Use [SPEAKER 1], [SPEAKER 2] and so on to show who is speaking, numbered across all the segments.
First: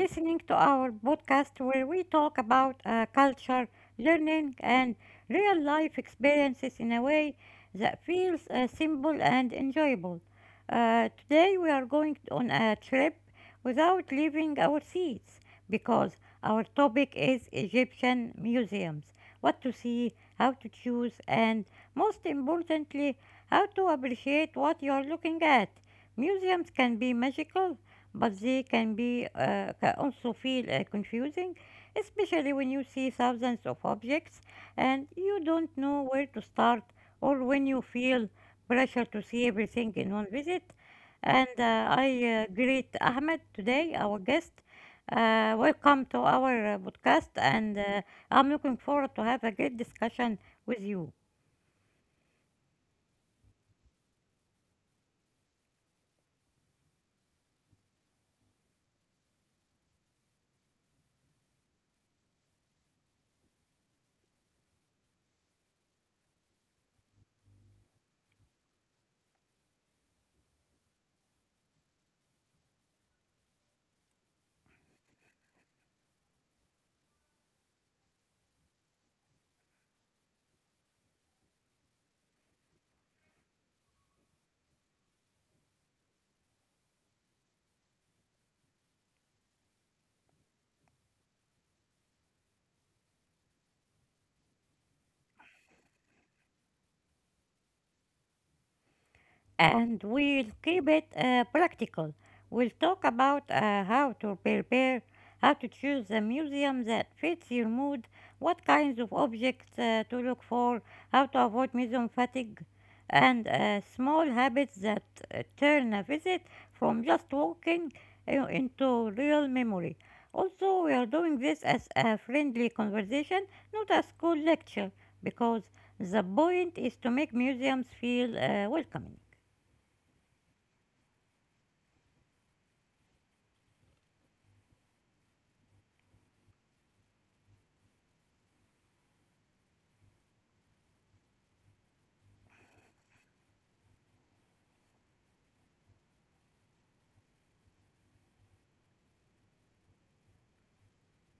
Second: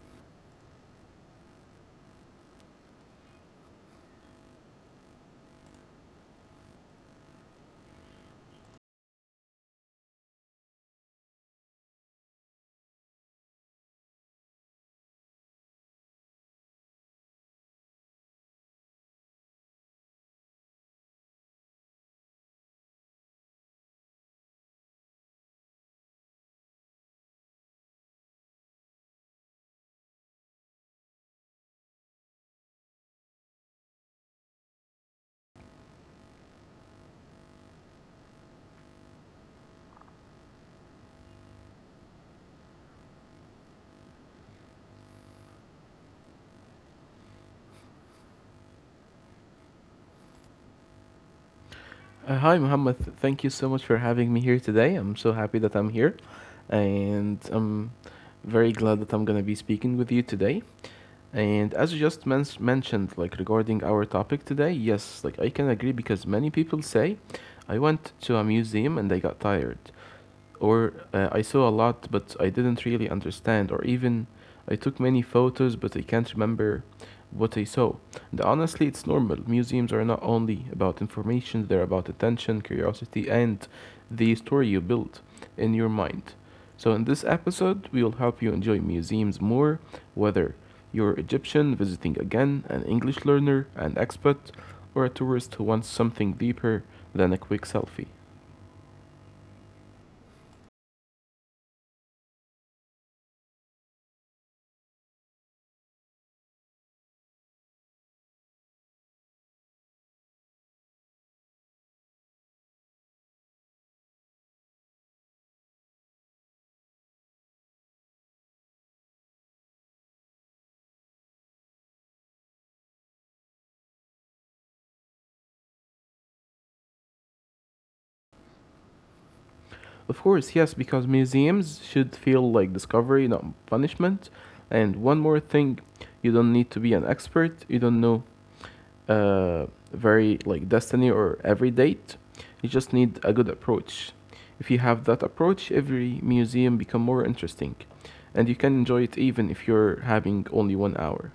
[SPEAKER 1] listening to our podcast where we talk about culture, learning, and real life experiences in a way that feels simple and enjoyable. Today, we are going on a trip without leaving our seats because our topic is Egyptian museums, what to see, how to choose, and most importantly, how to appreciate what you are looking at. Museums can be magical, but they can be can also feel confusing, especially when you see thousands of objects and you don't know where to start, or when you feel pressure to see everything in one visit. And I greet Ahmed today, our guest. Welcome to our podcast, and I'm looking forward to have a great discussion with you.
[SPEAKER 2] Hi, Muhammad. Thank you so much for having me here today. I'm so happy that I'm here, and I'm very glad that I'm gonna be speaking with you today. And as you just mentioned, like regarding our topic today, yes, like I can agree because many people say, I went to a museum and I got tired, or I saw a lot, but I didn't really understand, or even I took many photos, but I can't remember what I saw. And honestly, it's normal. Museums are not only about information, they're about attention, curiosity, and the story you build in your mind. So, in this episode, we will help you enjoy museums more, whether you're Egyptian visiting again, an English learner, an expat, or a tourist who wants something deeper than a quick selfie.
[SPEAKER 1] And we'll keep it practical. We'll talk about how to prepare, how to choose a museum that fits your mood, what kinds of objects to look for, how to avoid museum fatigue, and small habits that turn a visit from just walking into real memory. Also, we are doing this as a friendly conversation, not a school lecture, because the point is to make museums feel welcoming.
[SPEAKER 2] Of course, yes, because museums should feel like discovery, not punishment. And one more thing, you don't need to be an expert. You don't know very like destiny or every date. You just need a good approach. If you have that approach, every museum become more interesting, and you can enjoy it even if you're having only one hour.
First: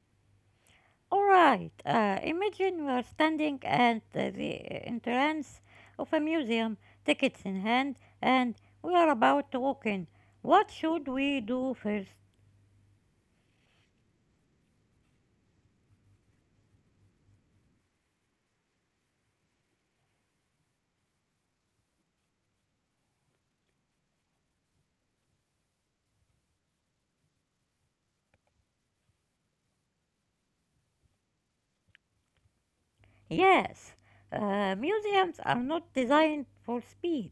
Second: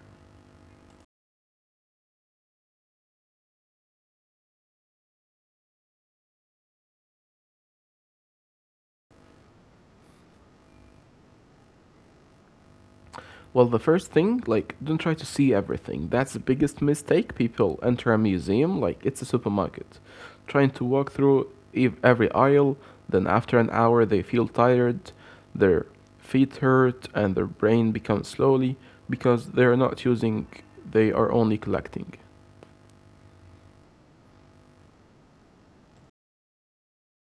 [SPEAKER 1] Alright, imagine we are standing at the entrance of a museum, tickets in hand, and we are about to walk in. What should we do first?
[SPEAKER 2] Well, the first thing, like, don't try to see everything. That's the biggest mistake. People enter a museum like it's a supermarket, trying to walk through every aisle. Then, after an hour, they feel tired, their feet hurt, and their brain becomes slowly because they are not using, they are only collecting.
[SPEAKER 1] Yes, museums are not designed for speed.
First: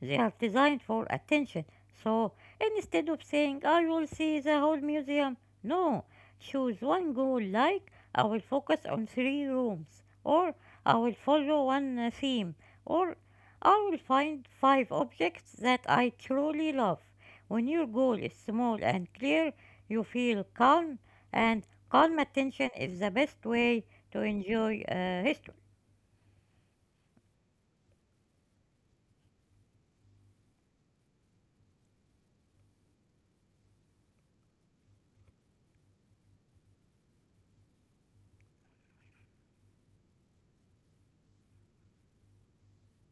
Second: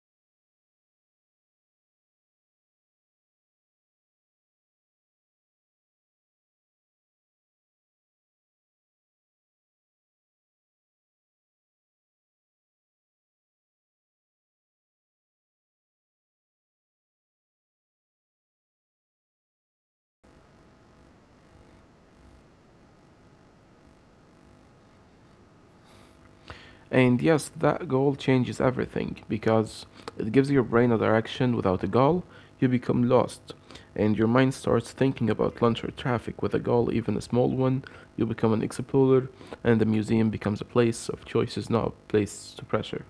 [SPEAKER 1] They are designed for attention. So instead of saying, I will see the whole museum, no, choose one goal like, I will focus on three rooms, or I will follow one theme, or I will find five objects that I truly love. When your goal is small and clear, you feel calm, and calm attention is the best way to enjoy history.
[SPEAKER 2] And yes, that goal changes everything because it gives your brain a direction. Without a goal, you become lost. And your mind starts thinking about lunch or traffic. With a goal, even a small one, you become an explorer, and the museum becomes a place of choices, not a place to pressure.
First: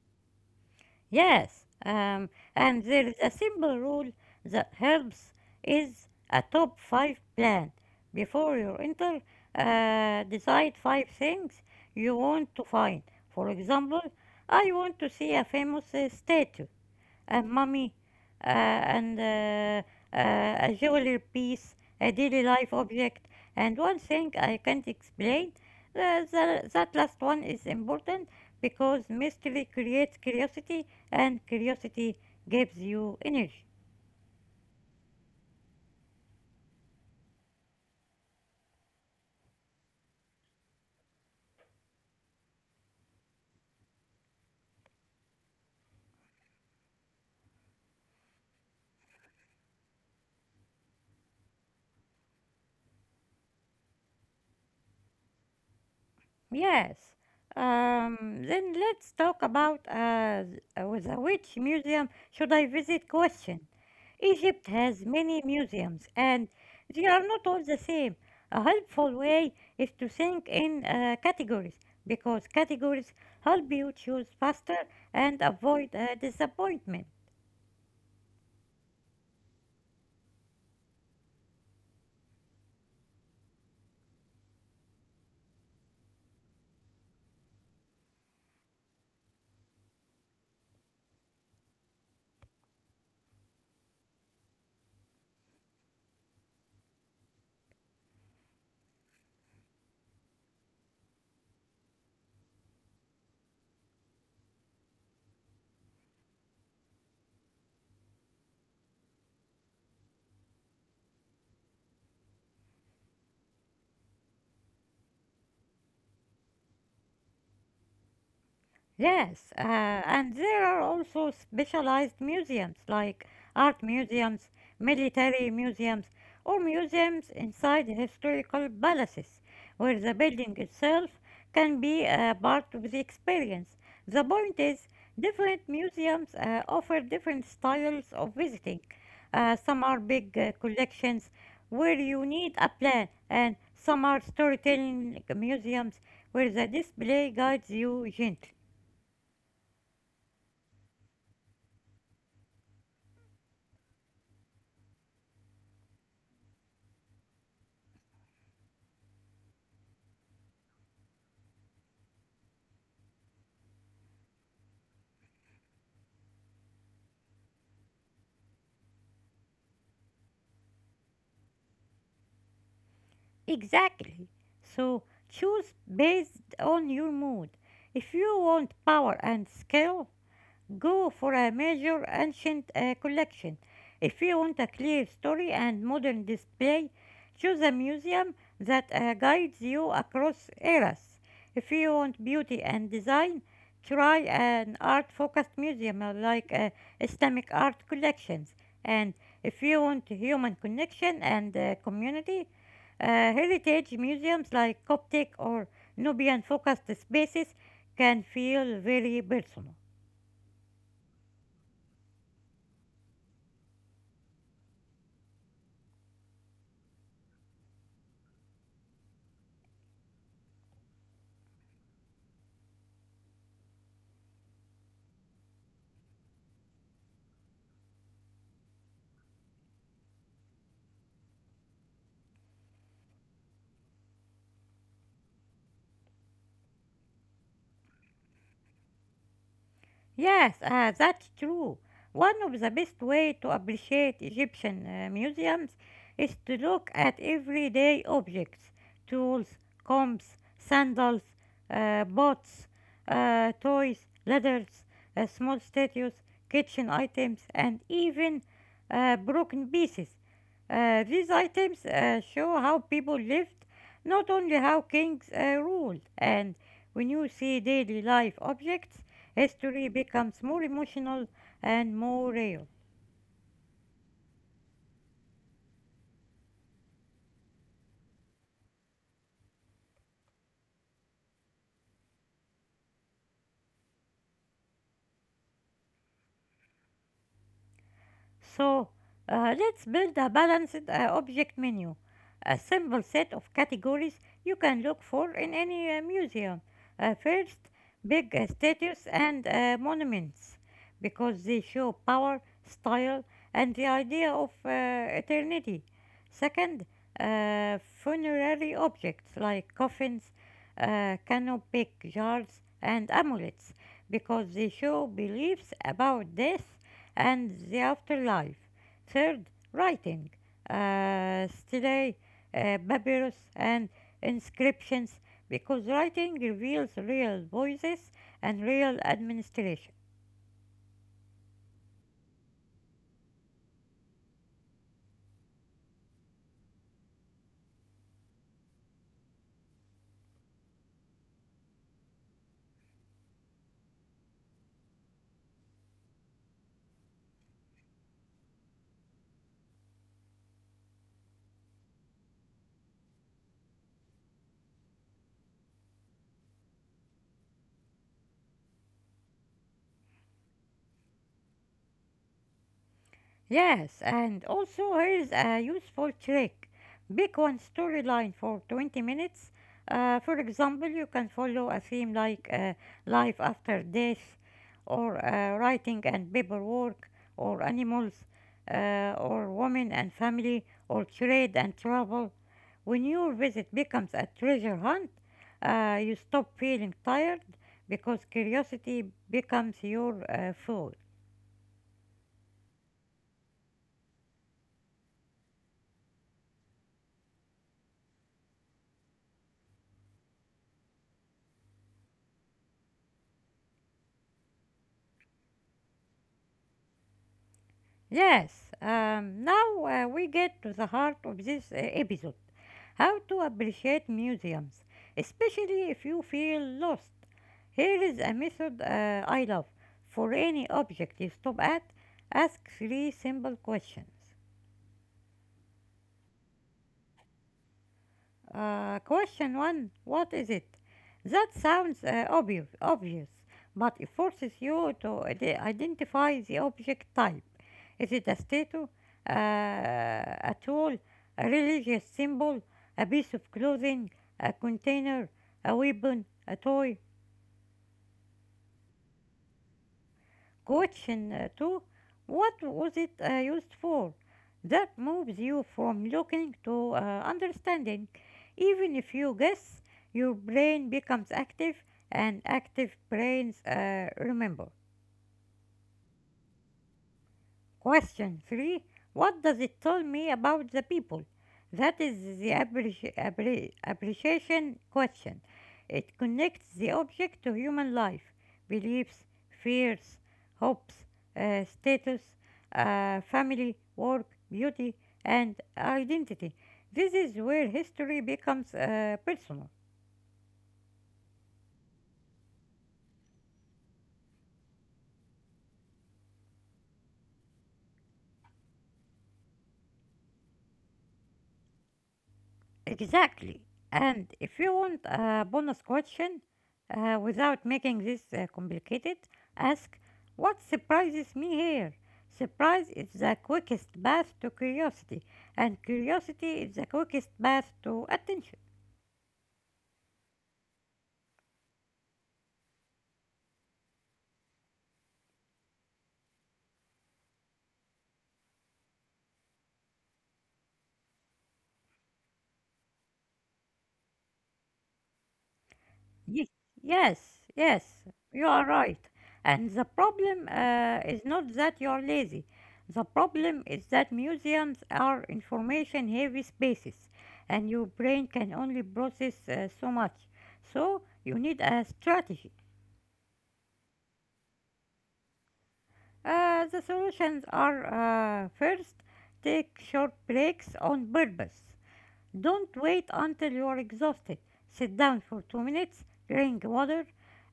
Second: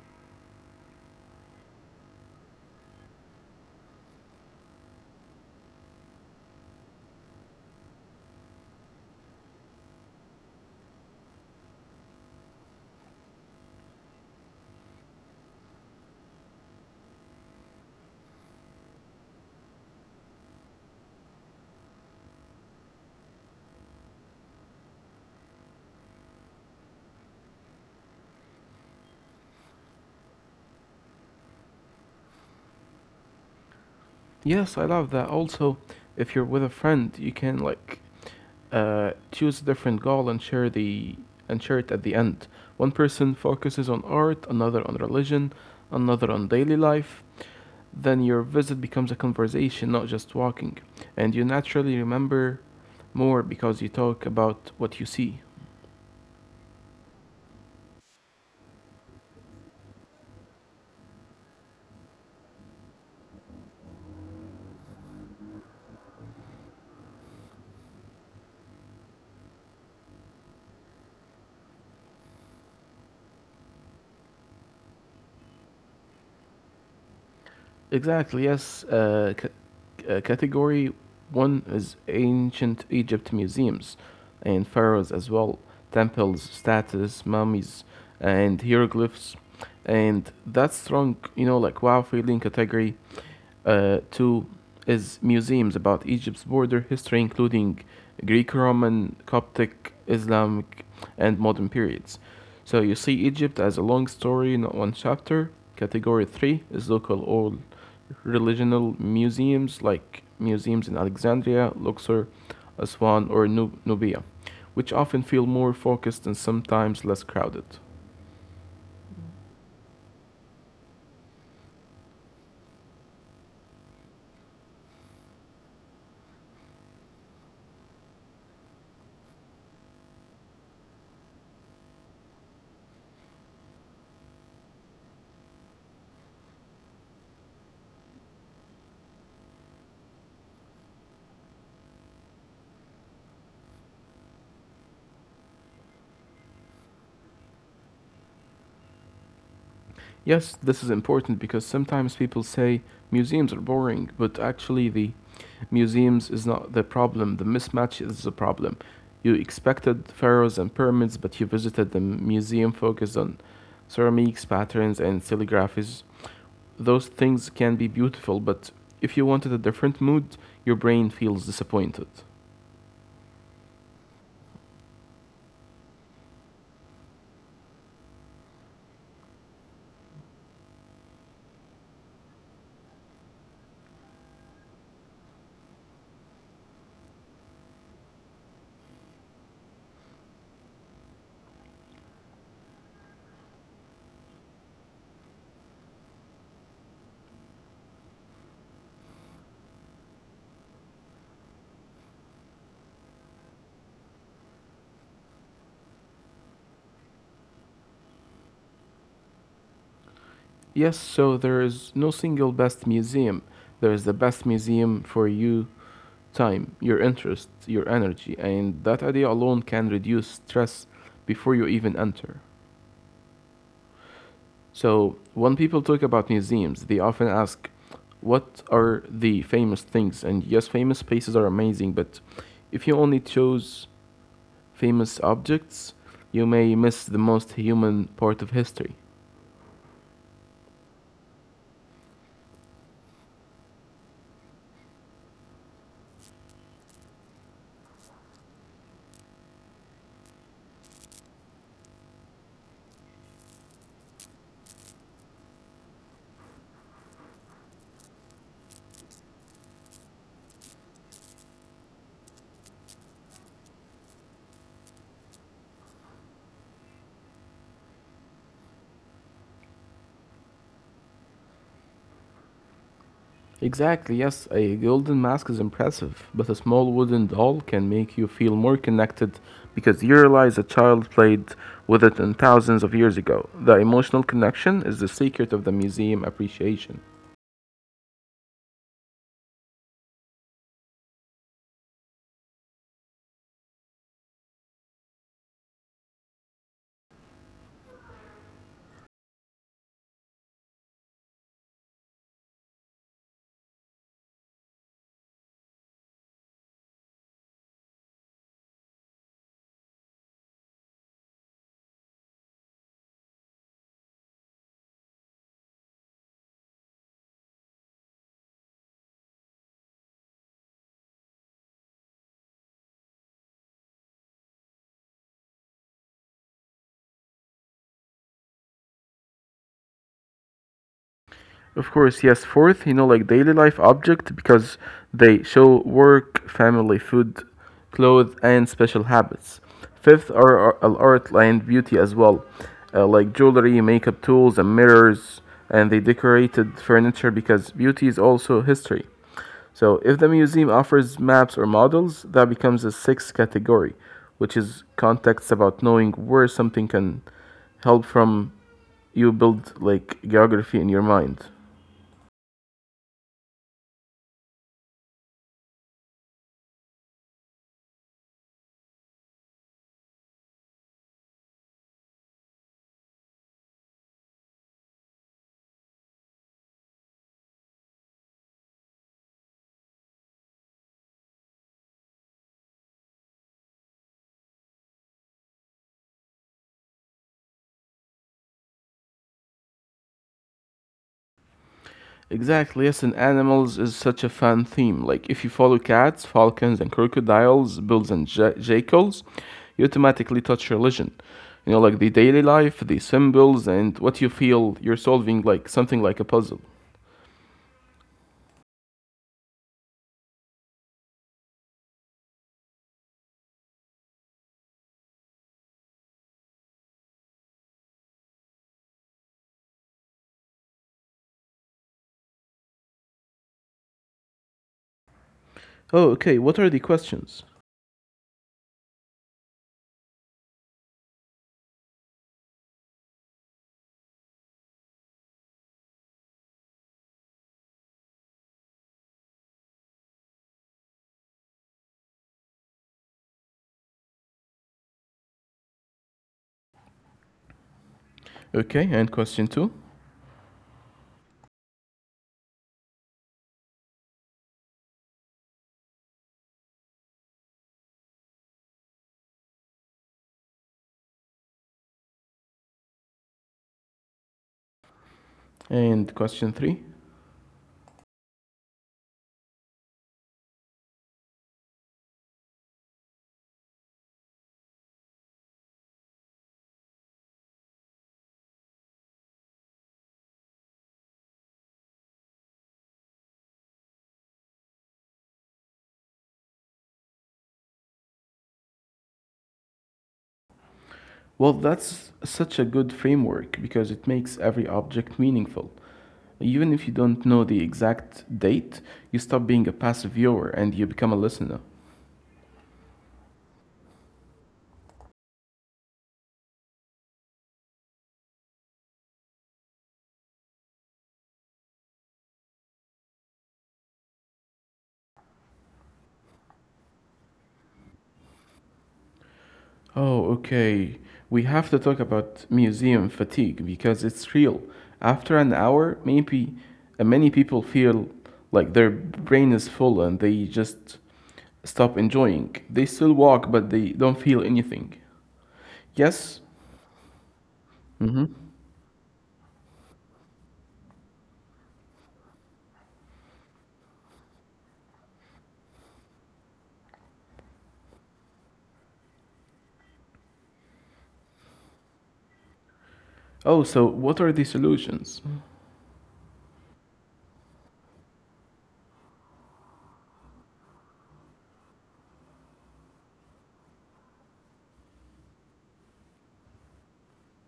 [SPEAKER 1] Yes, and there is a simple rule that helps is a top five plan. Before you enter, decide five things you want to find. For example, I want to see a famous statue, mommy, and a jewelry piece, a daily life object, and one thing I can't explain. That last one is important because mystery creates curiosity, and curiosity gives you energy.
[SPEAKER 2] Yes, I love that. Also, if you're with a friend, you can like choose a different goal and share the and share it at the end. One person focuses on art, another on religion, another on daily life, then your visit becomes a conversation, not just walking. And you naturally remember more because you talk about what you see.
[SPEAKER 1] Yes. Then let's talk about the which museum should I visit question. Egypt has many museums and they are not all the same. A helpful way is to think in categories because categories help you choose faster and avoid disappointment.
[SPEAKER 2] Exactly, yes. Category one is ancient Egypt museums and pharaohs as well, temples, statues, mummies, and hieroglyphs. And that strong, you know, like wow feeling category. Two is museums about Egypt's border history, including Greek, Roman, Coptic, Islamic, and modern periods. So you see Egypt as a long story, not one chapter. Category three is local or regional museums, like museums in Alexandria, Luxor, Aswan, or Nubia, which often feel more focused and sometimes less crowded.
[SPEAKER 1] Yes, and there are also specialized museums like art museums, military museums, or museums inside historical palaces where the building itself can be a part of the experience. The point is, different museums offer different styles of visiting. Some are big collections where you need a plan, and some are storytelling museums where the display guides you gently.
[SPEAKER 2] Yes, this is important because sometimes people say museums are boring, but actually the museums is not the problem. The mismatch is the problem. You expected pharaohs and pyramids, but you visited the museum focused on ceramics, patterns, and calligraphies. Those things can be beautiful, but if you wanted a different mood, your brain feels disappointed.
[SPEAKER 1] Exactly. So choose based on your mood. If you want power and skill, go for a major ancient collection. If you want a clear story and modern display, choose a museum that guides you across eras. If you want beauty and design, try an art focused museum like Islamic art collections. And if you want human connection and community, heritage museums like Coptic or Nubian focused spaces can feel very personal.
[SPEAKER 2] Yes, so there is no single best museum. There is the best museum for you time, your interest, your energy, and that idea alone can reduce stress before you even enter. So, when people talk about museums, they often ask, what are the famous things? And yes, famous places are amazing, but if you only chose famous objects, you may miss the most human part of history.
[SPEAKER 1] Yes, that's true. One of the best way to appreciate Egyptian museums is to look at everyday objects, tools, combs, sandals, pots, toys, leathers, small statues, kitchen items, and even broken pieces. These items show how people lived, not only how kings ruled. And when you see daily life objects, history becomes more emotional and more real.
[SPEAKER 2] Exactly, yes, a golden mask is impressive, but a small wooden doll can make you feel more connected because you realize a child played with it in thousands of years ago. The emotional connection is the secret of the museum appreciation.
[SPEAKER 1] So let's build a balanced object menu, a simple set of categories you can look for in any museum. First, big statues and monuments, because they show power, style, and the idea of eternity. Second, funerary objects like coffins, canopic jars, and amulets, because they show beliefs about death and the afterlife. Third, writing, stelae, papyrus, and inscriptions, because writing reveals real voices and real administration.
[SPEAKER 2] Of course, yes. Fourth, you know, like daily life object because they show work, family, food, clothes, and special habits. Fifth are art and beauty as well, like jewelry, makeup tools, and mirrors, and they decorated furniture because beauty is also history. So, if the museum offers maps or models, that becomes a sixth category, which is context about knowing where something can help from you build like geography in your mind.
[SPEAKER 1] Yes, and also here's a useful trick. Pick one storyline for 20 minutes. For example, you can follow a theme like life after death, or writing and paperwork, or animals, or women and family, or trade and travel. When your visit becomes a treasure hunt, you stop feeling tired because curiosity becomes your fuel.
[SPEAKER 2] Exactly, yes, and animals is such a fun theme. Like, if you follow cats, falcons, and crocodiles, bulls, and jackals, you automatically touch religion. You know, like the daily life, the symbols, and what you feel you're solving, like something like a puzzle.
[SPEAKER 1] Yes, now we get to the heart of this episode, how to appreciate museums, especially if you feel lost. Here is a method I love. For any object you stop at, ask three simple questions.
[SPEAKER 2] Oh, okay, what are the questions?
[SPEAKER 1] Question one: what is it? That sounds obvious, but it forces you to identify the object type. Is it a statue, a tool, a religious symbol, a piece of clothing, a container, a weapon, a toy?
[SPEAKER 2] Okay, and question two,
[SPEAKER 1] Question 2: what was it used for? That moves you from looking to understanding. Even if you guess, your brain becomes active and active brains remember.
[SPEAKER 2] and question three.
[SPEAKER 1] Question 3: what does it tell me about the people? That is the appreciation question. It connects the object to human life, beliefs, fears, hopes, status, family, work, beauty, and identity. This is where history becomes personal.
[SPEAKER 2] Well, that's such a good framework because it makes every object meaningful. Even if you don't know the exact date, you stop being a passive viewer and you become a listener.
[SPEAKER 1] Exactly. And if you want a bonus question without making this complicated, ask, what surprises me here? Surprise is the quickest path to curiosity, and curiosity is the quickest path to attention.
[SPEAKER 2] Oh, okay. We have to talk about museum fatigue because it's real. After an hour, maybe many people feel like their brain is full and they just stop enjoying. They still walk, but they don't feel anything. Yes?
[SPEAKER 1] Yes, Yes, yes,
[SPEAKER 2] Mm-hmm.
[SPEAKER 1] you are right. And the problem is not that you're lazy. The problem is that museums are information heavy spaces and your brain can only process so much. So you need a strategy.
[SPEAKER 2] Oh, so what are the solutions?
[SPEAKER 1] The solutions are first, take short breaks on purpose. Don't wait until you are exhausted. Sit down for 2 minutes, drink water,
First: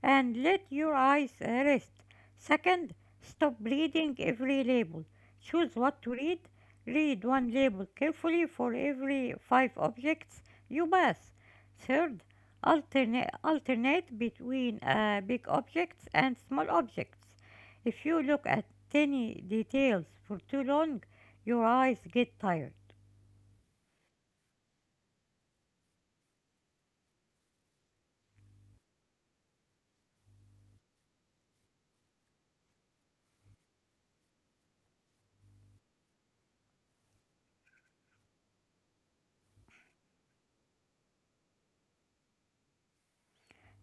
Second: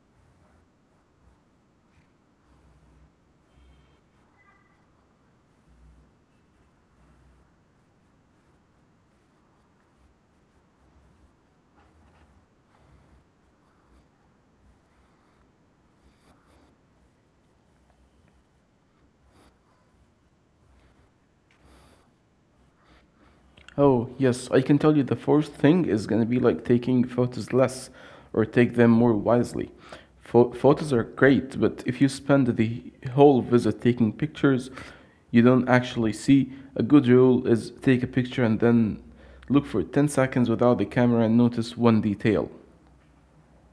[SPEAKER 1] and let your eyes rest. Second, stop reading every label. Choose what to read. Read one label carefully for every five objects you pass. Third, alternate between big objects and small objects. If you look at tiny details for too long, your eyes get tired.
[SPEAKER 2] Oh, yes, I can tell you the first thing is going to be like taking photos less or take them more wisely. Photos are great, but if you spend the whole visit taking pictures you don't actually see, a good rule is take a picture and then look for 10 seconds without the camera and notice one detail.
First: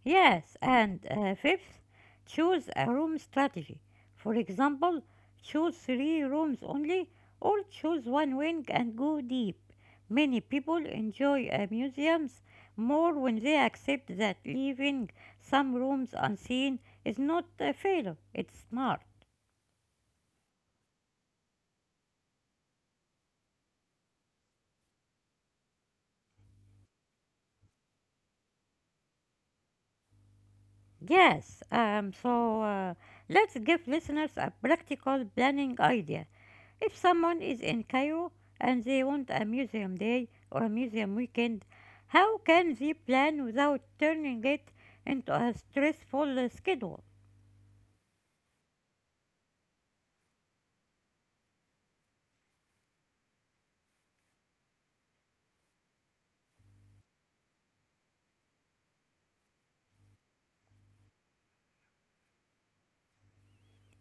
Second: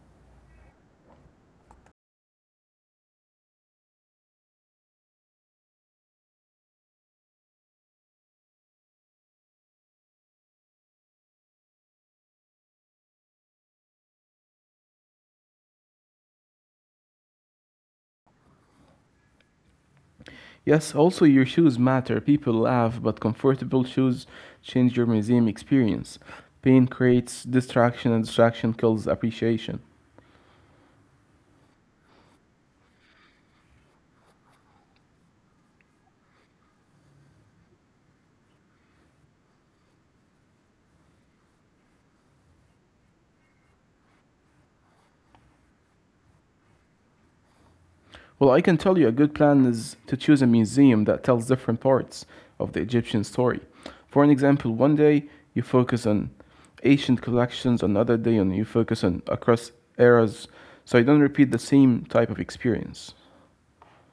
[SPEAKER 1] Yes, and fifth, choose a room strategy. For example, choose three rooms only or choose one wing and go deep. Many people enjoy museums more when they accept that leaving some rooms unseen is not a failure, it's smart.
[SPEAKER 2] Yes, also your shoes matter. People laugh, but comfortable shoes change your museum experience. Pain creates distraction, and distraction kills appreciation.
[SPEAKER 1] Yes, so let's give listeners a practical planning idea. If someone is in Cairo and they want a museum day or a museum weekend, how can they plan without turning it into a stressful schedule?
[SPEAKER 2] Well, I can tell you a good plan is to choose a museum that tells different parts of the Egyptian story. For an example, one day you focus on ancient collections, another day on you focus on across eras, so you don't repeat the same type of experience.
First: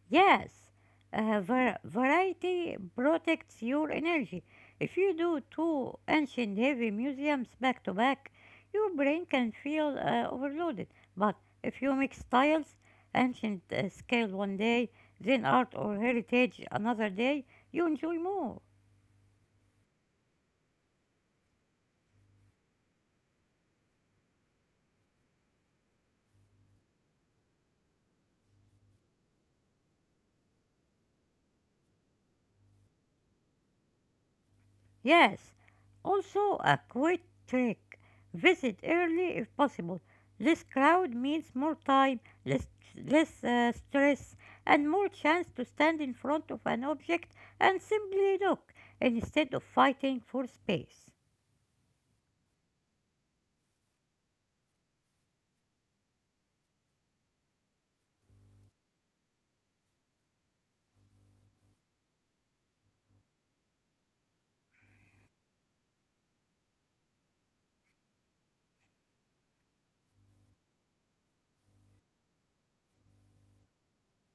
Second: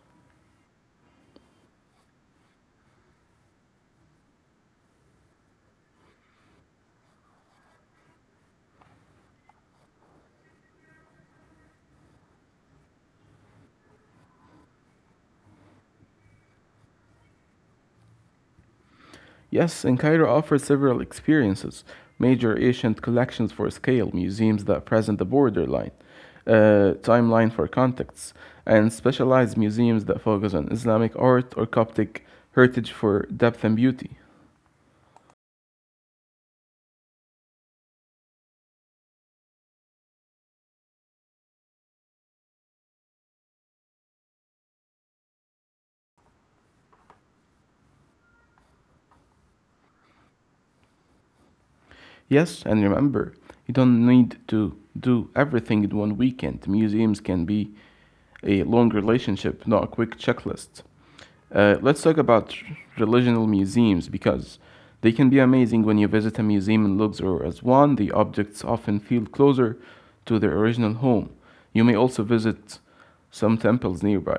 [SPEAKER 1] Yes, variety protects your energy. If you do two ancient heavy museums back to back, your brain can feel overloaded. But if you mix styles, ancient scale 1 day, then art or heritage another day, you enjoy more.
[SPEAKER 2] Yes, and Cairo offers several experiences, major ancient collections for scale, museums that present the borderline, timeline for contexts, and specialized museums that focus on Islamic art or Coptic heritage for depth and beauty.
[SPEAKER 1] Yes, also a quick trick. Visit early if possible. Less crowd means more time, less, less stress, and more chance to stand in front of an object and simply look instead of fighting for space.
[SPEAKER 2] Yes, and remember, you don't need to do everything in one weekend. Museums can be a long relationship, not a quick checklist. Let's talk about religional museums because they can be amazing when you visit a museum in Luxor as one. The objects often feel closer to their original home. You may also visit some temples nearby.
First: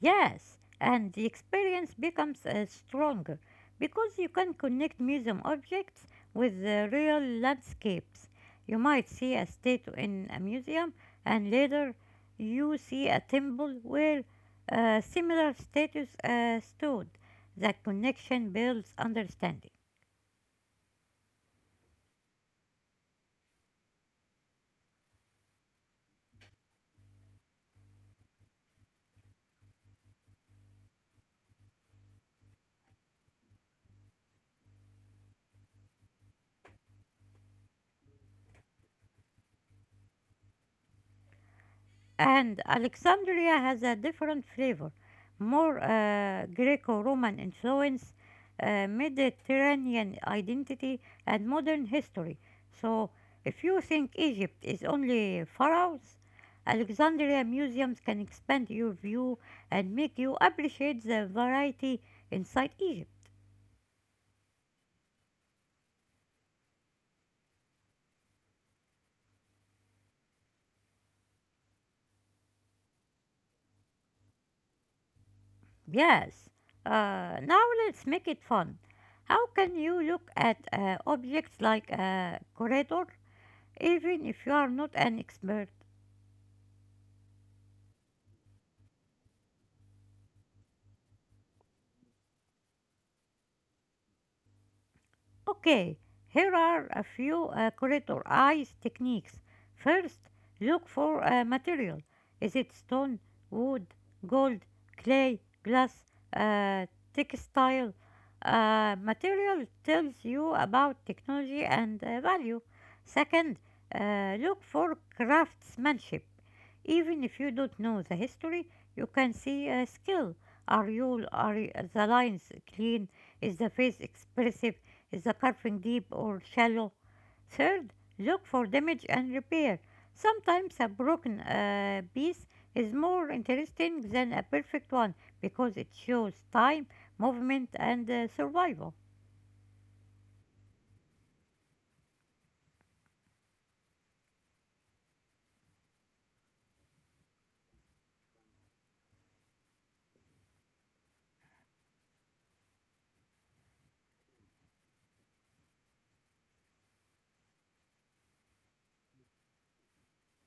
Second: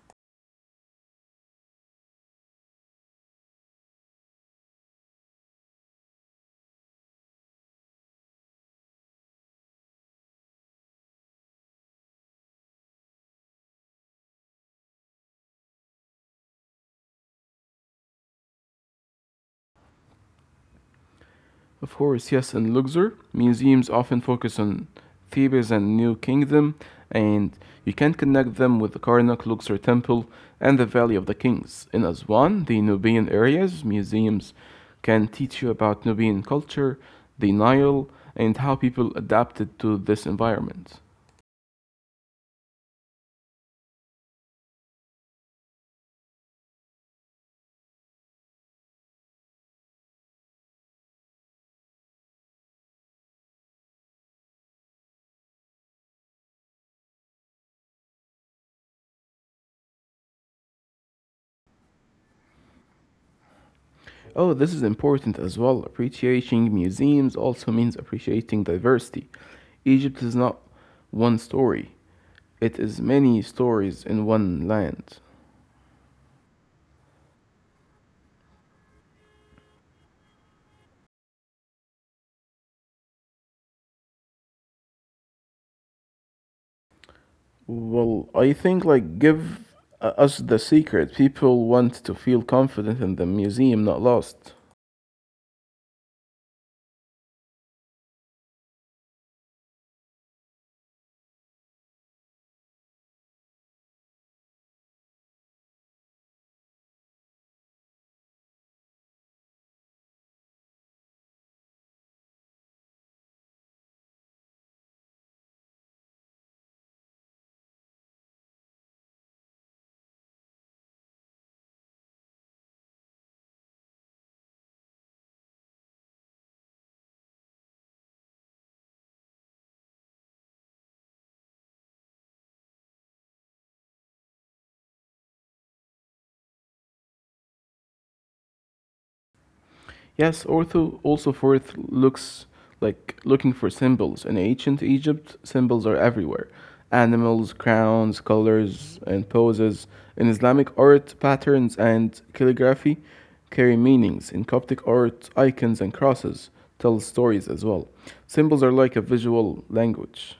[SPEAKER 1] Yes, and the experience becomes stronger because you can connect museum objects with the real landscapes. You might see a statue in a museum, and later you see a temple where similar statues stood. That connection builds understanding.
[SPEAKER 2] Of course, yes, in Luxor, museums often focus on Thebes and New Kingdom, and you can connect them with the Karnak Luxor Temple and the Valley of the Kings. In Aswan, the Nubian areas, museums can teach you about Nubian culture, the Nile, and how people adapted to this environment.
[SPEAKER 1] And Alexandria has a different flavor, more Greco Roman influence, Mediterranean identity, and modern history. So, if you think Egypt is only pharaohs, Alexandria museums can expand your view and make you appreciate the variety inside Egypt.
[SPEAKER 2] Oh, this is important as well. Appreciating museums also means appreciating diversity. Egypt is not one story, it is many stories in one land.
[SPEAKER 1] Yes. Now let's make it fun. How can you look at objects like a corridor even if you are not an expert.
[SPEAKER 2] Well, I think like give us the secret. People want to feel confident in the museum, not lost.
[SPEAKER 1] Okay, here are a few corridor eyes techniques. First, look for a material. Is it stone, wood, gold, clay, glass, uh, textile? Material tells you about technology and value. Second, look for craftsmanship. Even if you don't know the history, you can see a skill. Are the lines clean? Is the face expressive? Is the carving deep or shallow? Third, look for damage and repair. Sometimes a broken piece is more interesting than a perfect one because it shows time, movement, and survival.
[SPEAKER 2] Yes, ortho also forth looks like looking for symbols. In ancient Egypt, symbols are everywhere animals, crowns, colors, and poses. In Islamic art, patterns and calligraphy carry meanings. In Coptic art, icons and crosses tell stories as well. Symbols are like a visual language.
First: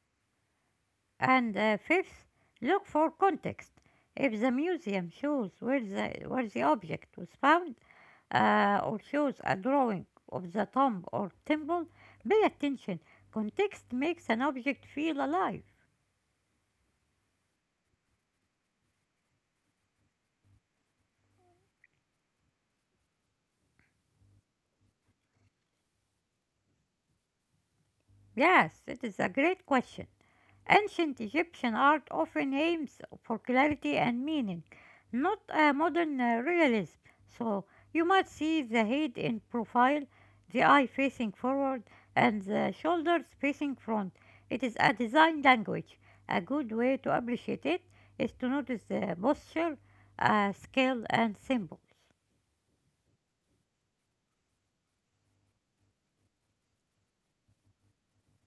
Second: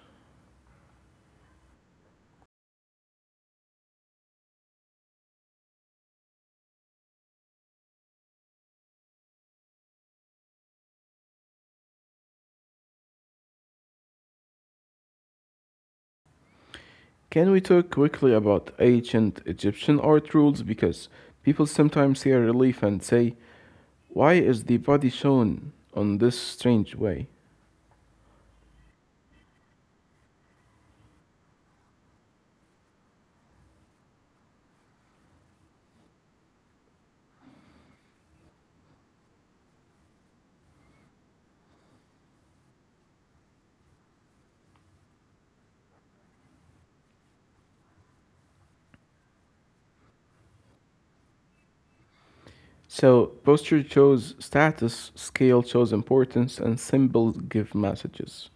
[SPEAKER 1] And fifth, look for context. If the museum shows where the object was found, or shows a drawing of the tomb or temple, pay attention. Context makes an object feel alive.
[SPEAKER 2] Can we talk quickly about ancient Egyptian art rules? Because people sometimes see a relief and say, why is the body shown on this strange way?
[SPEAKER 1] Yes, it is a great question. Ancient Egyptian art often aims for clarity and meaning, not a modern realism. So you might see the head in profile, the eye facing forward, and the shoulders facing front. It is a design language. A good way to appreciate it is to notice the posture, scale, and symbols.
[SPEAKER 2] So, posture shows status, scale shows importance, and symbols give messages.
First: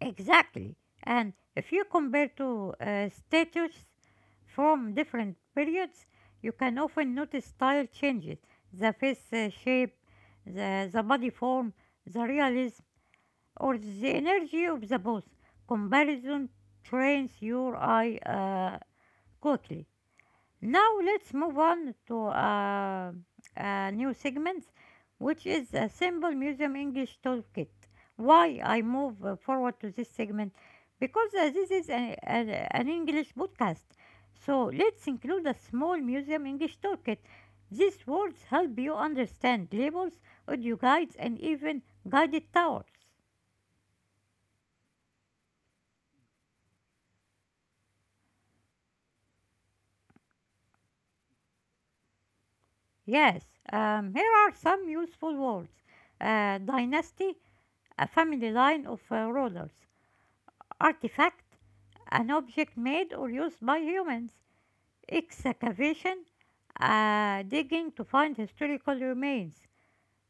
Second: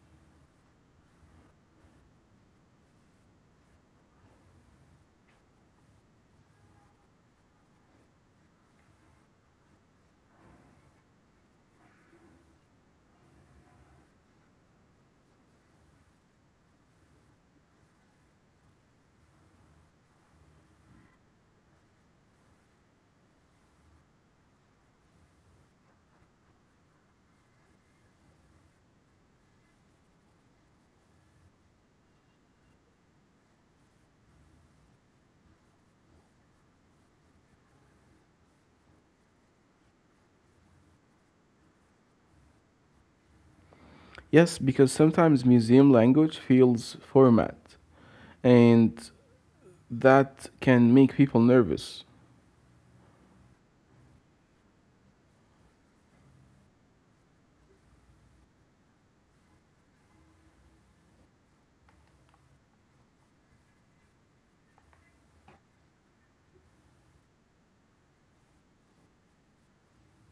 [SPEAKER 1] Exactly. And if you compare two statues from different periods, you can often notice style changes the face shape, the body form, the realism, or the energy of the pose. Comparison trains your eye quickly. Now let's move on to a new segment, which is a simple museum English toolkit. Why I move forward to this segment? Because this is an English podcast. So let's include a small museum English toolkit. These words help you understand labels, audio guides, and even guided tours.
[SPEAKER 2] Yes, because sometimes museum language feels format, and that can make people nervous.
[SPEAKER 1] Yes, here are some useful words. Dynasty, a family line of rulers. Artifact, an object made or used by humans. Excavation, digging to find historical remains.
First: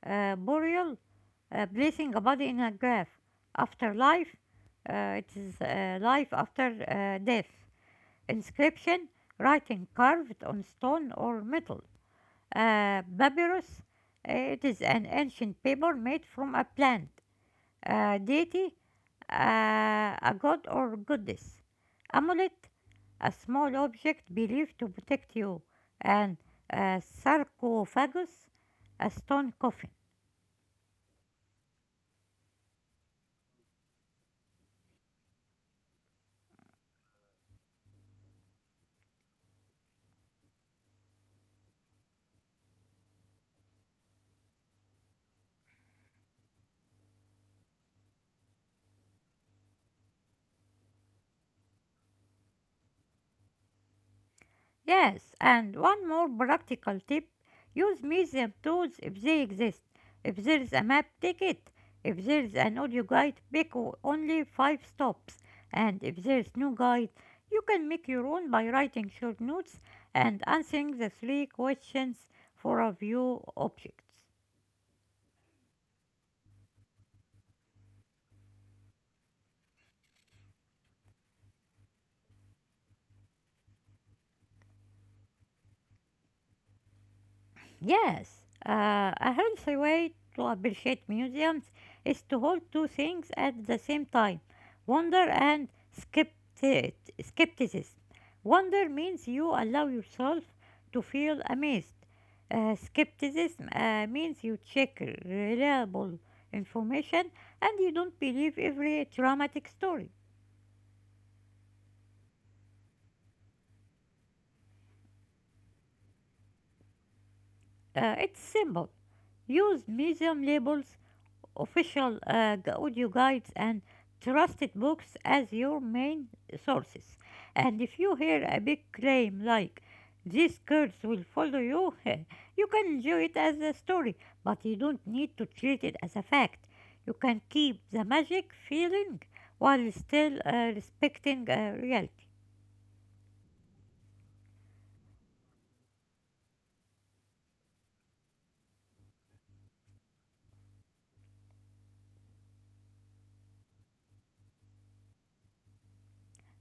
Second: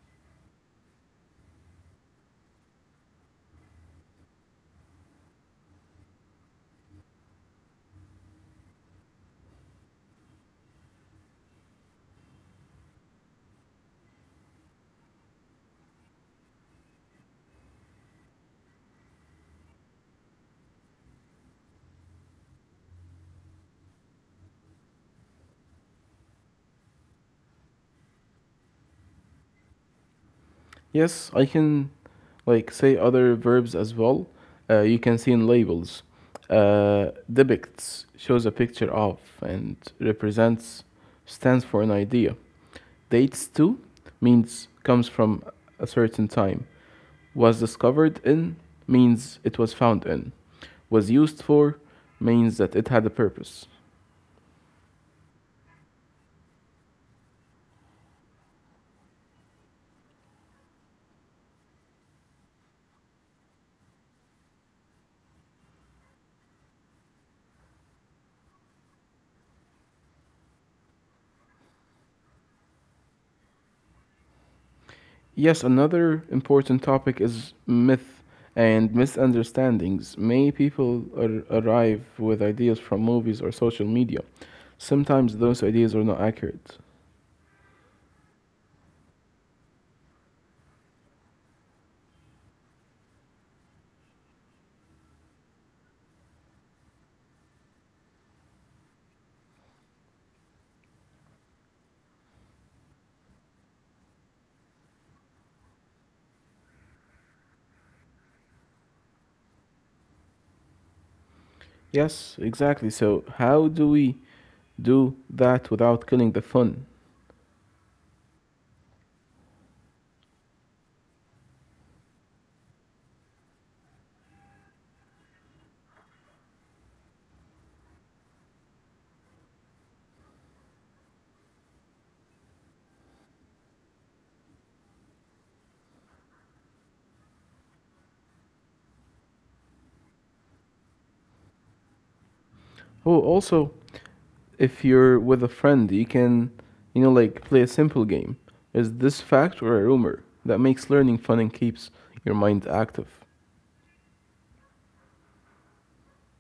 [SPEAKER 1] Burial, placing a body in a grave. Afterlife, it is life after death. Inscription, writing carved on stone or metal. Papyrus, it is an ancient paper made from a plant a deity, a god or goddess. Amulet, a small object believed to protect you, and a sarcophagus, a stone coffin.
[SPEAKER 2] Yes, I can like say other verbs as well. You can see in labels. Depicts shows a picture of and represents stands for an idea. Dates to means comes from a certain time. Was discovered in means it was found in. Was used for means that it had a purpose.
[SPEAKER 1] Yes, and one more practical tip use museum tools if they exist. If there is a map, take it. If there is an audio guide, pick only five stops. And if there is no guide, you can make your own by writing short notes and answering the three questions for a view objects.
[SPEAKER 2] Yes, another important topic is myth and misunderstandings. Many people arrive with ideas from movies or social media. Sometimes those ideas are not accurate.
[SPEAKER 1] Yes, a healthy way to appreciate museums is to hold two things at the same time wonder and skepti- skepticism. Wonder means you allow yourself to feel amazed. Skepticism means you check reliable information and you don't believe every dramatic story.
[SPEAKER 2] Yes, exactly. So, how do we do that without killing the fun?
[SPEAKER 1] It's simple. Use museum labels official audio guides and trusted books as your main sources. And if you hear a big claim like these curse will follow you, you can enjoy it as a story, but you don't need to treat it as a fact. You can keep the magic feeling while still respecting reality.
[SPEAKER 2] Oh, also, if you're with a friend, you can, you know, like play a simple game. Is this fact or a rumor? That makes learning fun and keeps your mind active.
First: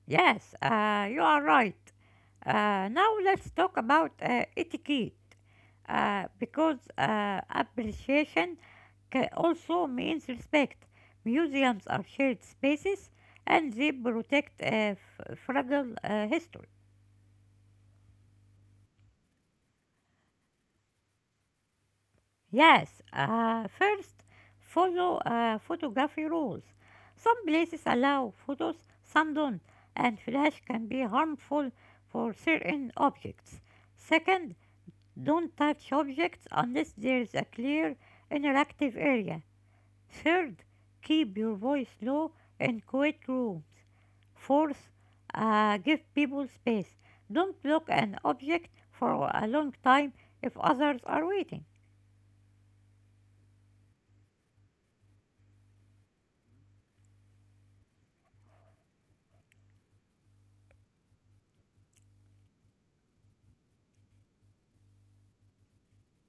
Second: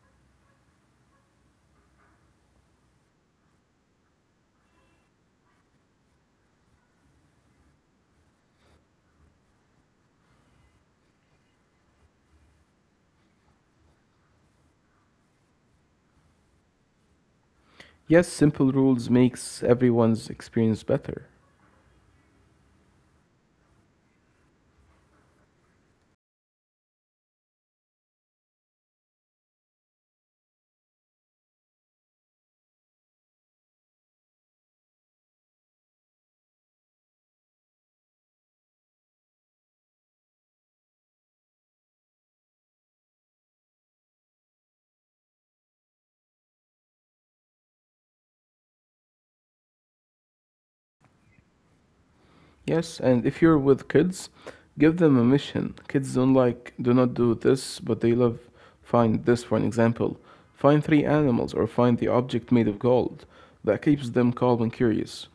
[SPEAKER 1] Yes, you are right. Now let's talk about etiquette because appreciation also means respect. Museums are shared spaces and they protect fragile history.
[SPEAKER 2] Yes, simple rules makes everyone's experience better.
[SPEAKER 1] Yes, first follow photography rules. Some places allow photos, some don't, and flash can be harmful for certain objects. Second, don't touch objects unless there is a clear interactive area. Third, keep your voice low in quiet rooms. Fourth, give people space. Don't block an object for a long time if others are waiting.
[SPEAKER 2] Yes, and if you're with kids, give them a mission. Kids don't like do not do this, but they love find this for an example. Find three animals or find the object made of gold. That keeps them calm and curious.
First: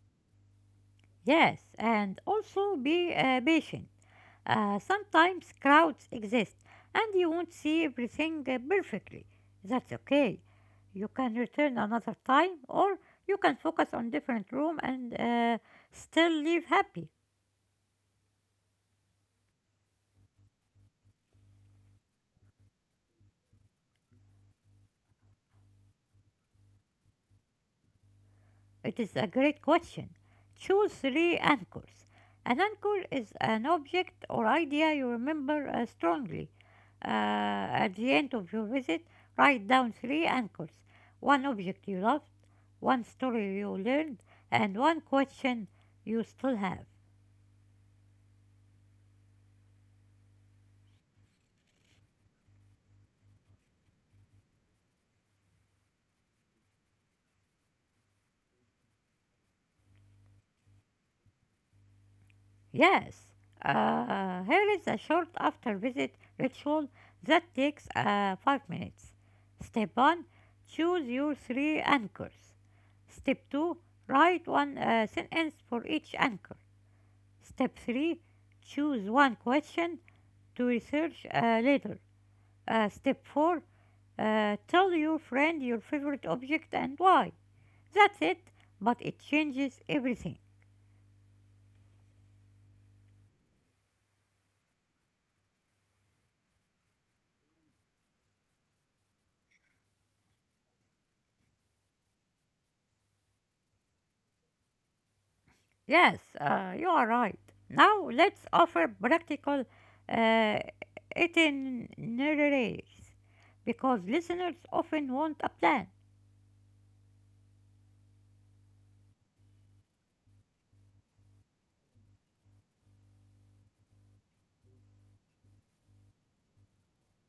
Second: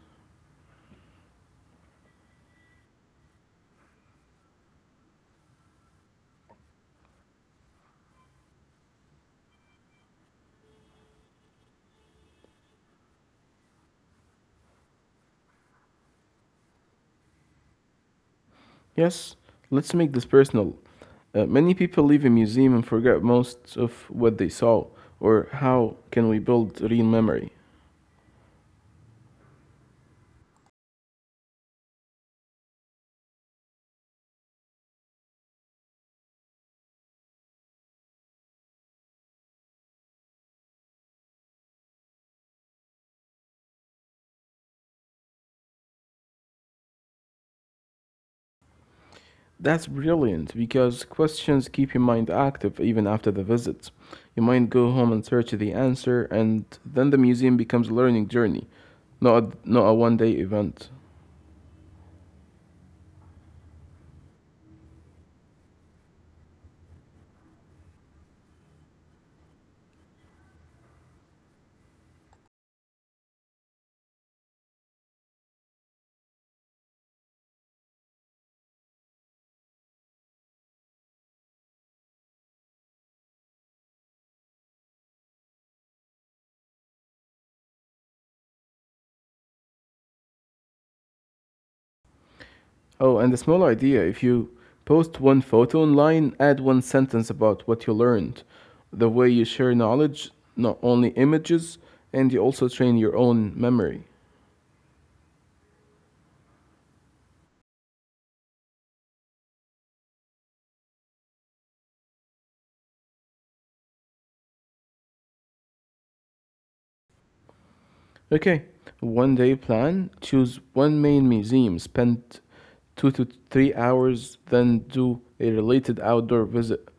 [SPEAKER 1] Yes, and also be patient. Sometimes crowds exist and you won't see everything perfectly. That's okay. You can return another time or you can focus on different room and still leave happy.
[SPEAKER 2] Yes, let's make this personal. Many people leave a museum and forget most of what they saw or how can we build real memory.
[SPEAKER 1] It is a great question. Choose three anchors. An anchor is an object or idea you remember strongly. Uh, at the end of your visit, write down three anchors one object you loved, one story you learned, and one question you still have.
[SPEAKER 2] That's brilliant because questions keep your mind active even after the visit. You might go home and search the answer, and then the museum becomes a learning journey, not a one day event.
[SPEAKER 1] Yes, here is a short after visit ritual that takes 5 minutes. Step 1 choose your three anchors. Step 2 write one sentence for each anchor. Step 3 choose one question to research later. Step 4 tell your friend your favorite object and why. That's it, but it changes everything.
[SPEAKER 2] Oh, and a small idea if you post one photo online, add one sentence about what you learned. The way you share knowledge, not only images, and you also train your own memory.
[SPEAKER 1] Yes, you are right. Now let's offer practical uh, itineraries because listeners often want a plan.
[SPEAKER 2] Okay, one day plan. Choose one main museum. Spend 2 to 3 hours, then do a related outdoor visit,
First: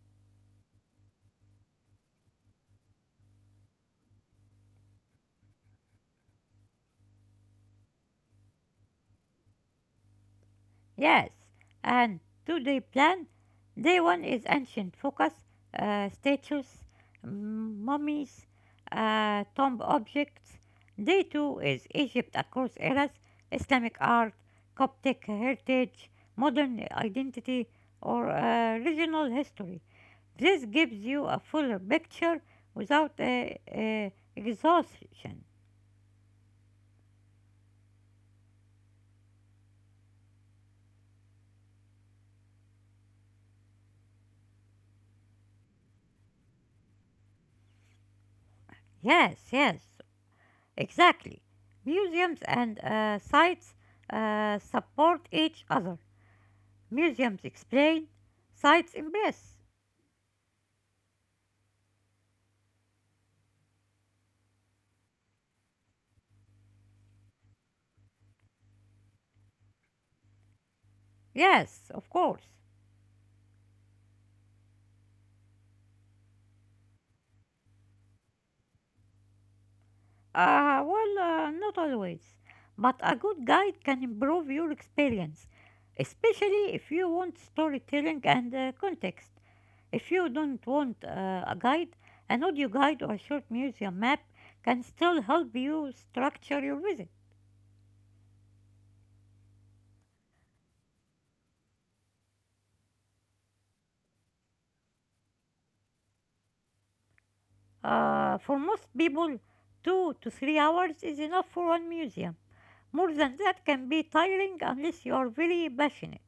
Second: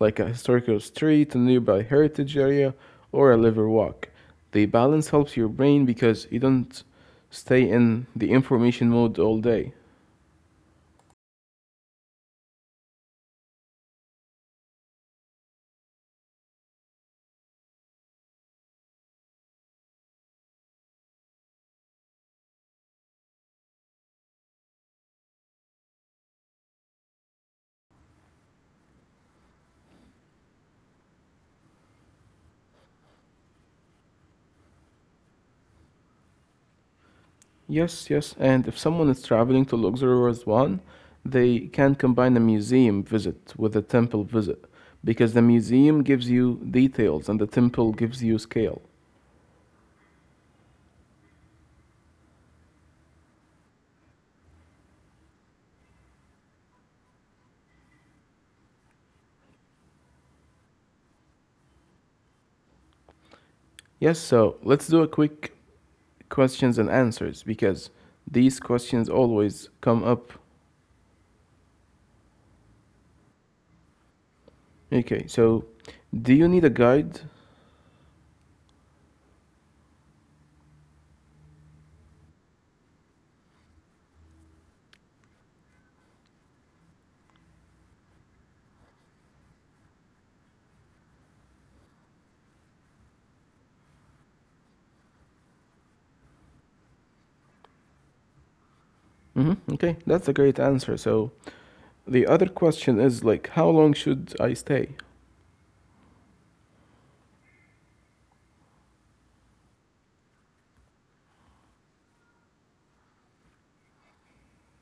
[SPEAKER 2] like a historical street, a nearby heritage area, or a river walk. The balance helps your brain because you don't stay in the information mode all day.
[SPEAKER 1] Yes, and do they plan? Day one is ancient focus, statues, mummies, tomb objects. Day two is Egypt across eras, Islamic art, Coptic heritage, modern identity, or regional history. This gives you a fuller picture without exhaustion.
[SPEAKER 2] Yes, yes. And if someone is traveling to luxurious one, they can combine a museum visit with a temple visit because the museum gives you details and the temple gives you scale.
[SPEAKER 1] Yes, yes. Exactly. Museums and sites support each other. Museums explain, sites impress.
[SPEAKER 2] Yes, so let's do a quick questions and answers because these questions always come up.
[SPEAKER 1] Yes, of course.
[SPEAKER 2] Okay, so do you need a guide?
[SPEAKER 1] Well, not always. But a good guide can improve your experience, especially if you want storytelling and context. If you don't want a guide, an audio guide or a short museum map can still help you structure your visit.
[SPEAKER 2] Hmm. Okay, that's a great answer. So the other question is like, how long should I stay?
[SPEAKER 1] For most people, 2 to 3 hours is enough for one museum. More than that can be tiring unless you are very passionate.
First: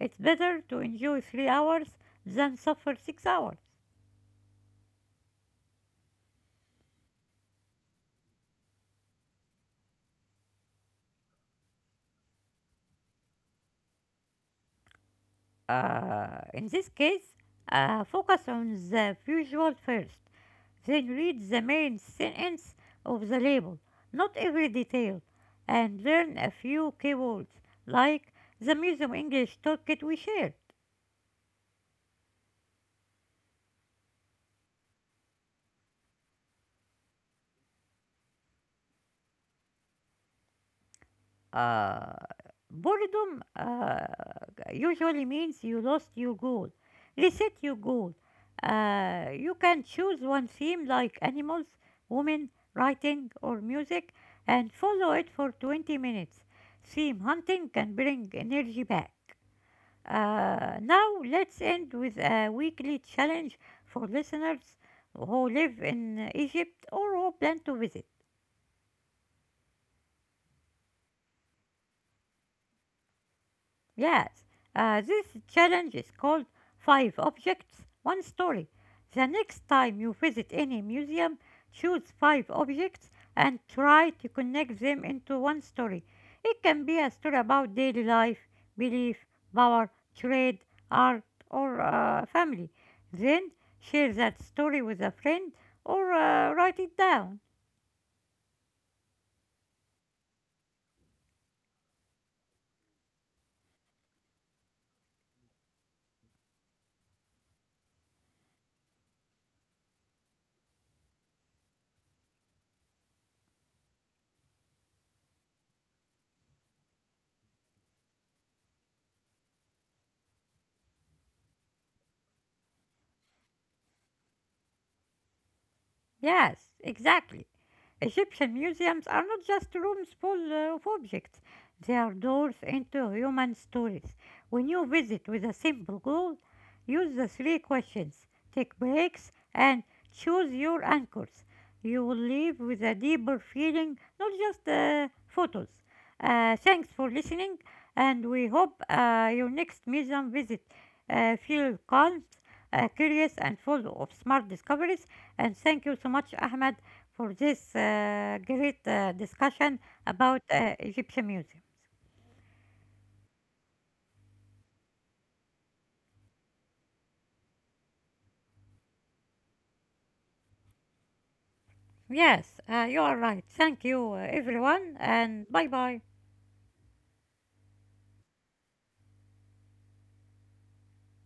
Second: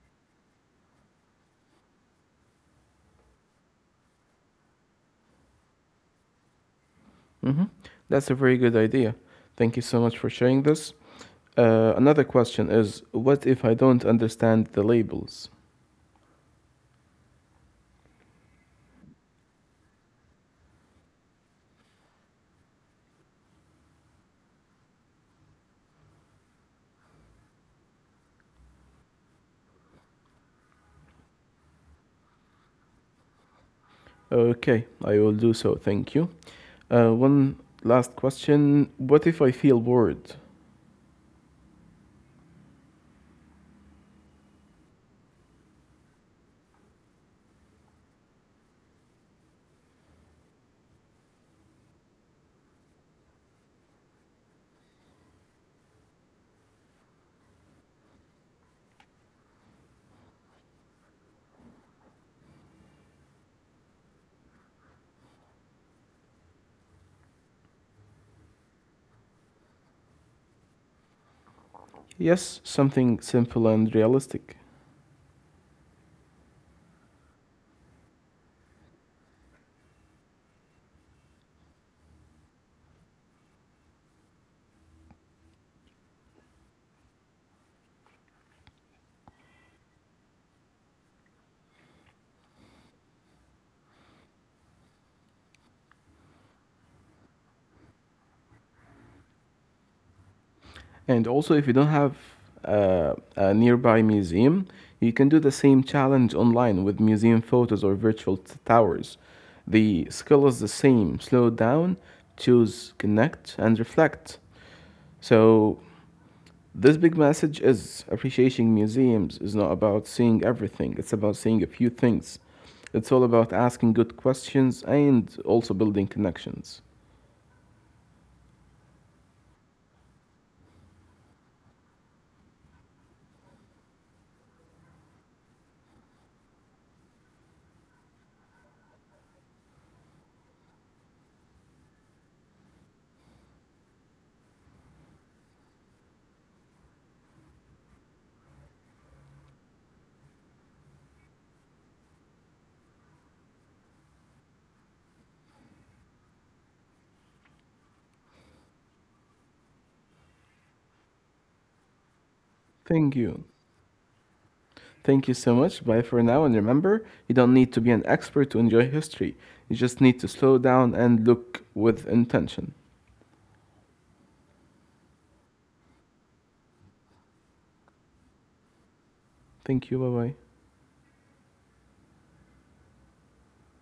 [SPEAKER 1] It's better to enjoy 3 hours than suffer 6 hours.
[SPEAKER 2] Hmm. That's a very good idea. Thank you so much for sharing this. Another question is what if I don't understand the labels?
[SPEAKER 1] In this case, focus on the visual first, then read the main sentence of the label, not every detail, and learn a few keywords like the Museum English toolkit we shared.
[SPEAKER 2] Okay, I will do so, thank you. One last question what if I feel bored?
[SPEAKER 1] Uh, Boredom usually means you lost your goal. Reset your goal. You can choose one theme like animals, women, writing, or music and follow it for 20 minutes. Theme hunting can bring energy back. Now, let's end with a weekly challenge for listeners who live in Egypt or who plan to visit.
[SPEAKER 2] Yes, something simple and realistic.
[SPEAKER 1] Yes, this challenge is called Five Objects, One Story. The next time you visit any museum, choose five objects and try to connect them into one story. It can be a story about daily life, belief, power, trade, art, or family. Then share that story with a friend or write it down.
[SPEAKER 2] And also, if you don't have a nearby museum, you can do the same challenge online with museum photos or virtual towers. The skill is the same slow down, choose, connect, and reflect. So, this big message is appreciating museums is not about seeing everything, it's about seeing a few things. It's all about asking good questions and also building connections.
[SPEAKER 1] Yes, exactly. Egyptian museums are not just rooms full of objects, they are doors into human stories. When you visit with a simple goal, use the three questions, take breaks, and choose your anchors. You will leave with a deeper feeling, not just photos. Thanks for listening, and we hope your next museum visit feels calm, curious, and full of smart discoveries and thank you so much, Ahmed, for this great discussion about Egyptian
[SPEAKER 2] Thank
[SPEAKER 1] music.
[SPEAKER 2] you. Thank you so much. Bye for now. And remember, you don't need to be an expert to enjoy history. You just need to slow down and look with intention.
[SPEAKER 1] Yes, you are right. Thank you, everyone, and bye bye.
[SPEAKER 2] Thank you. Bye bye.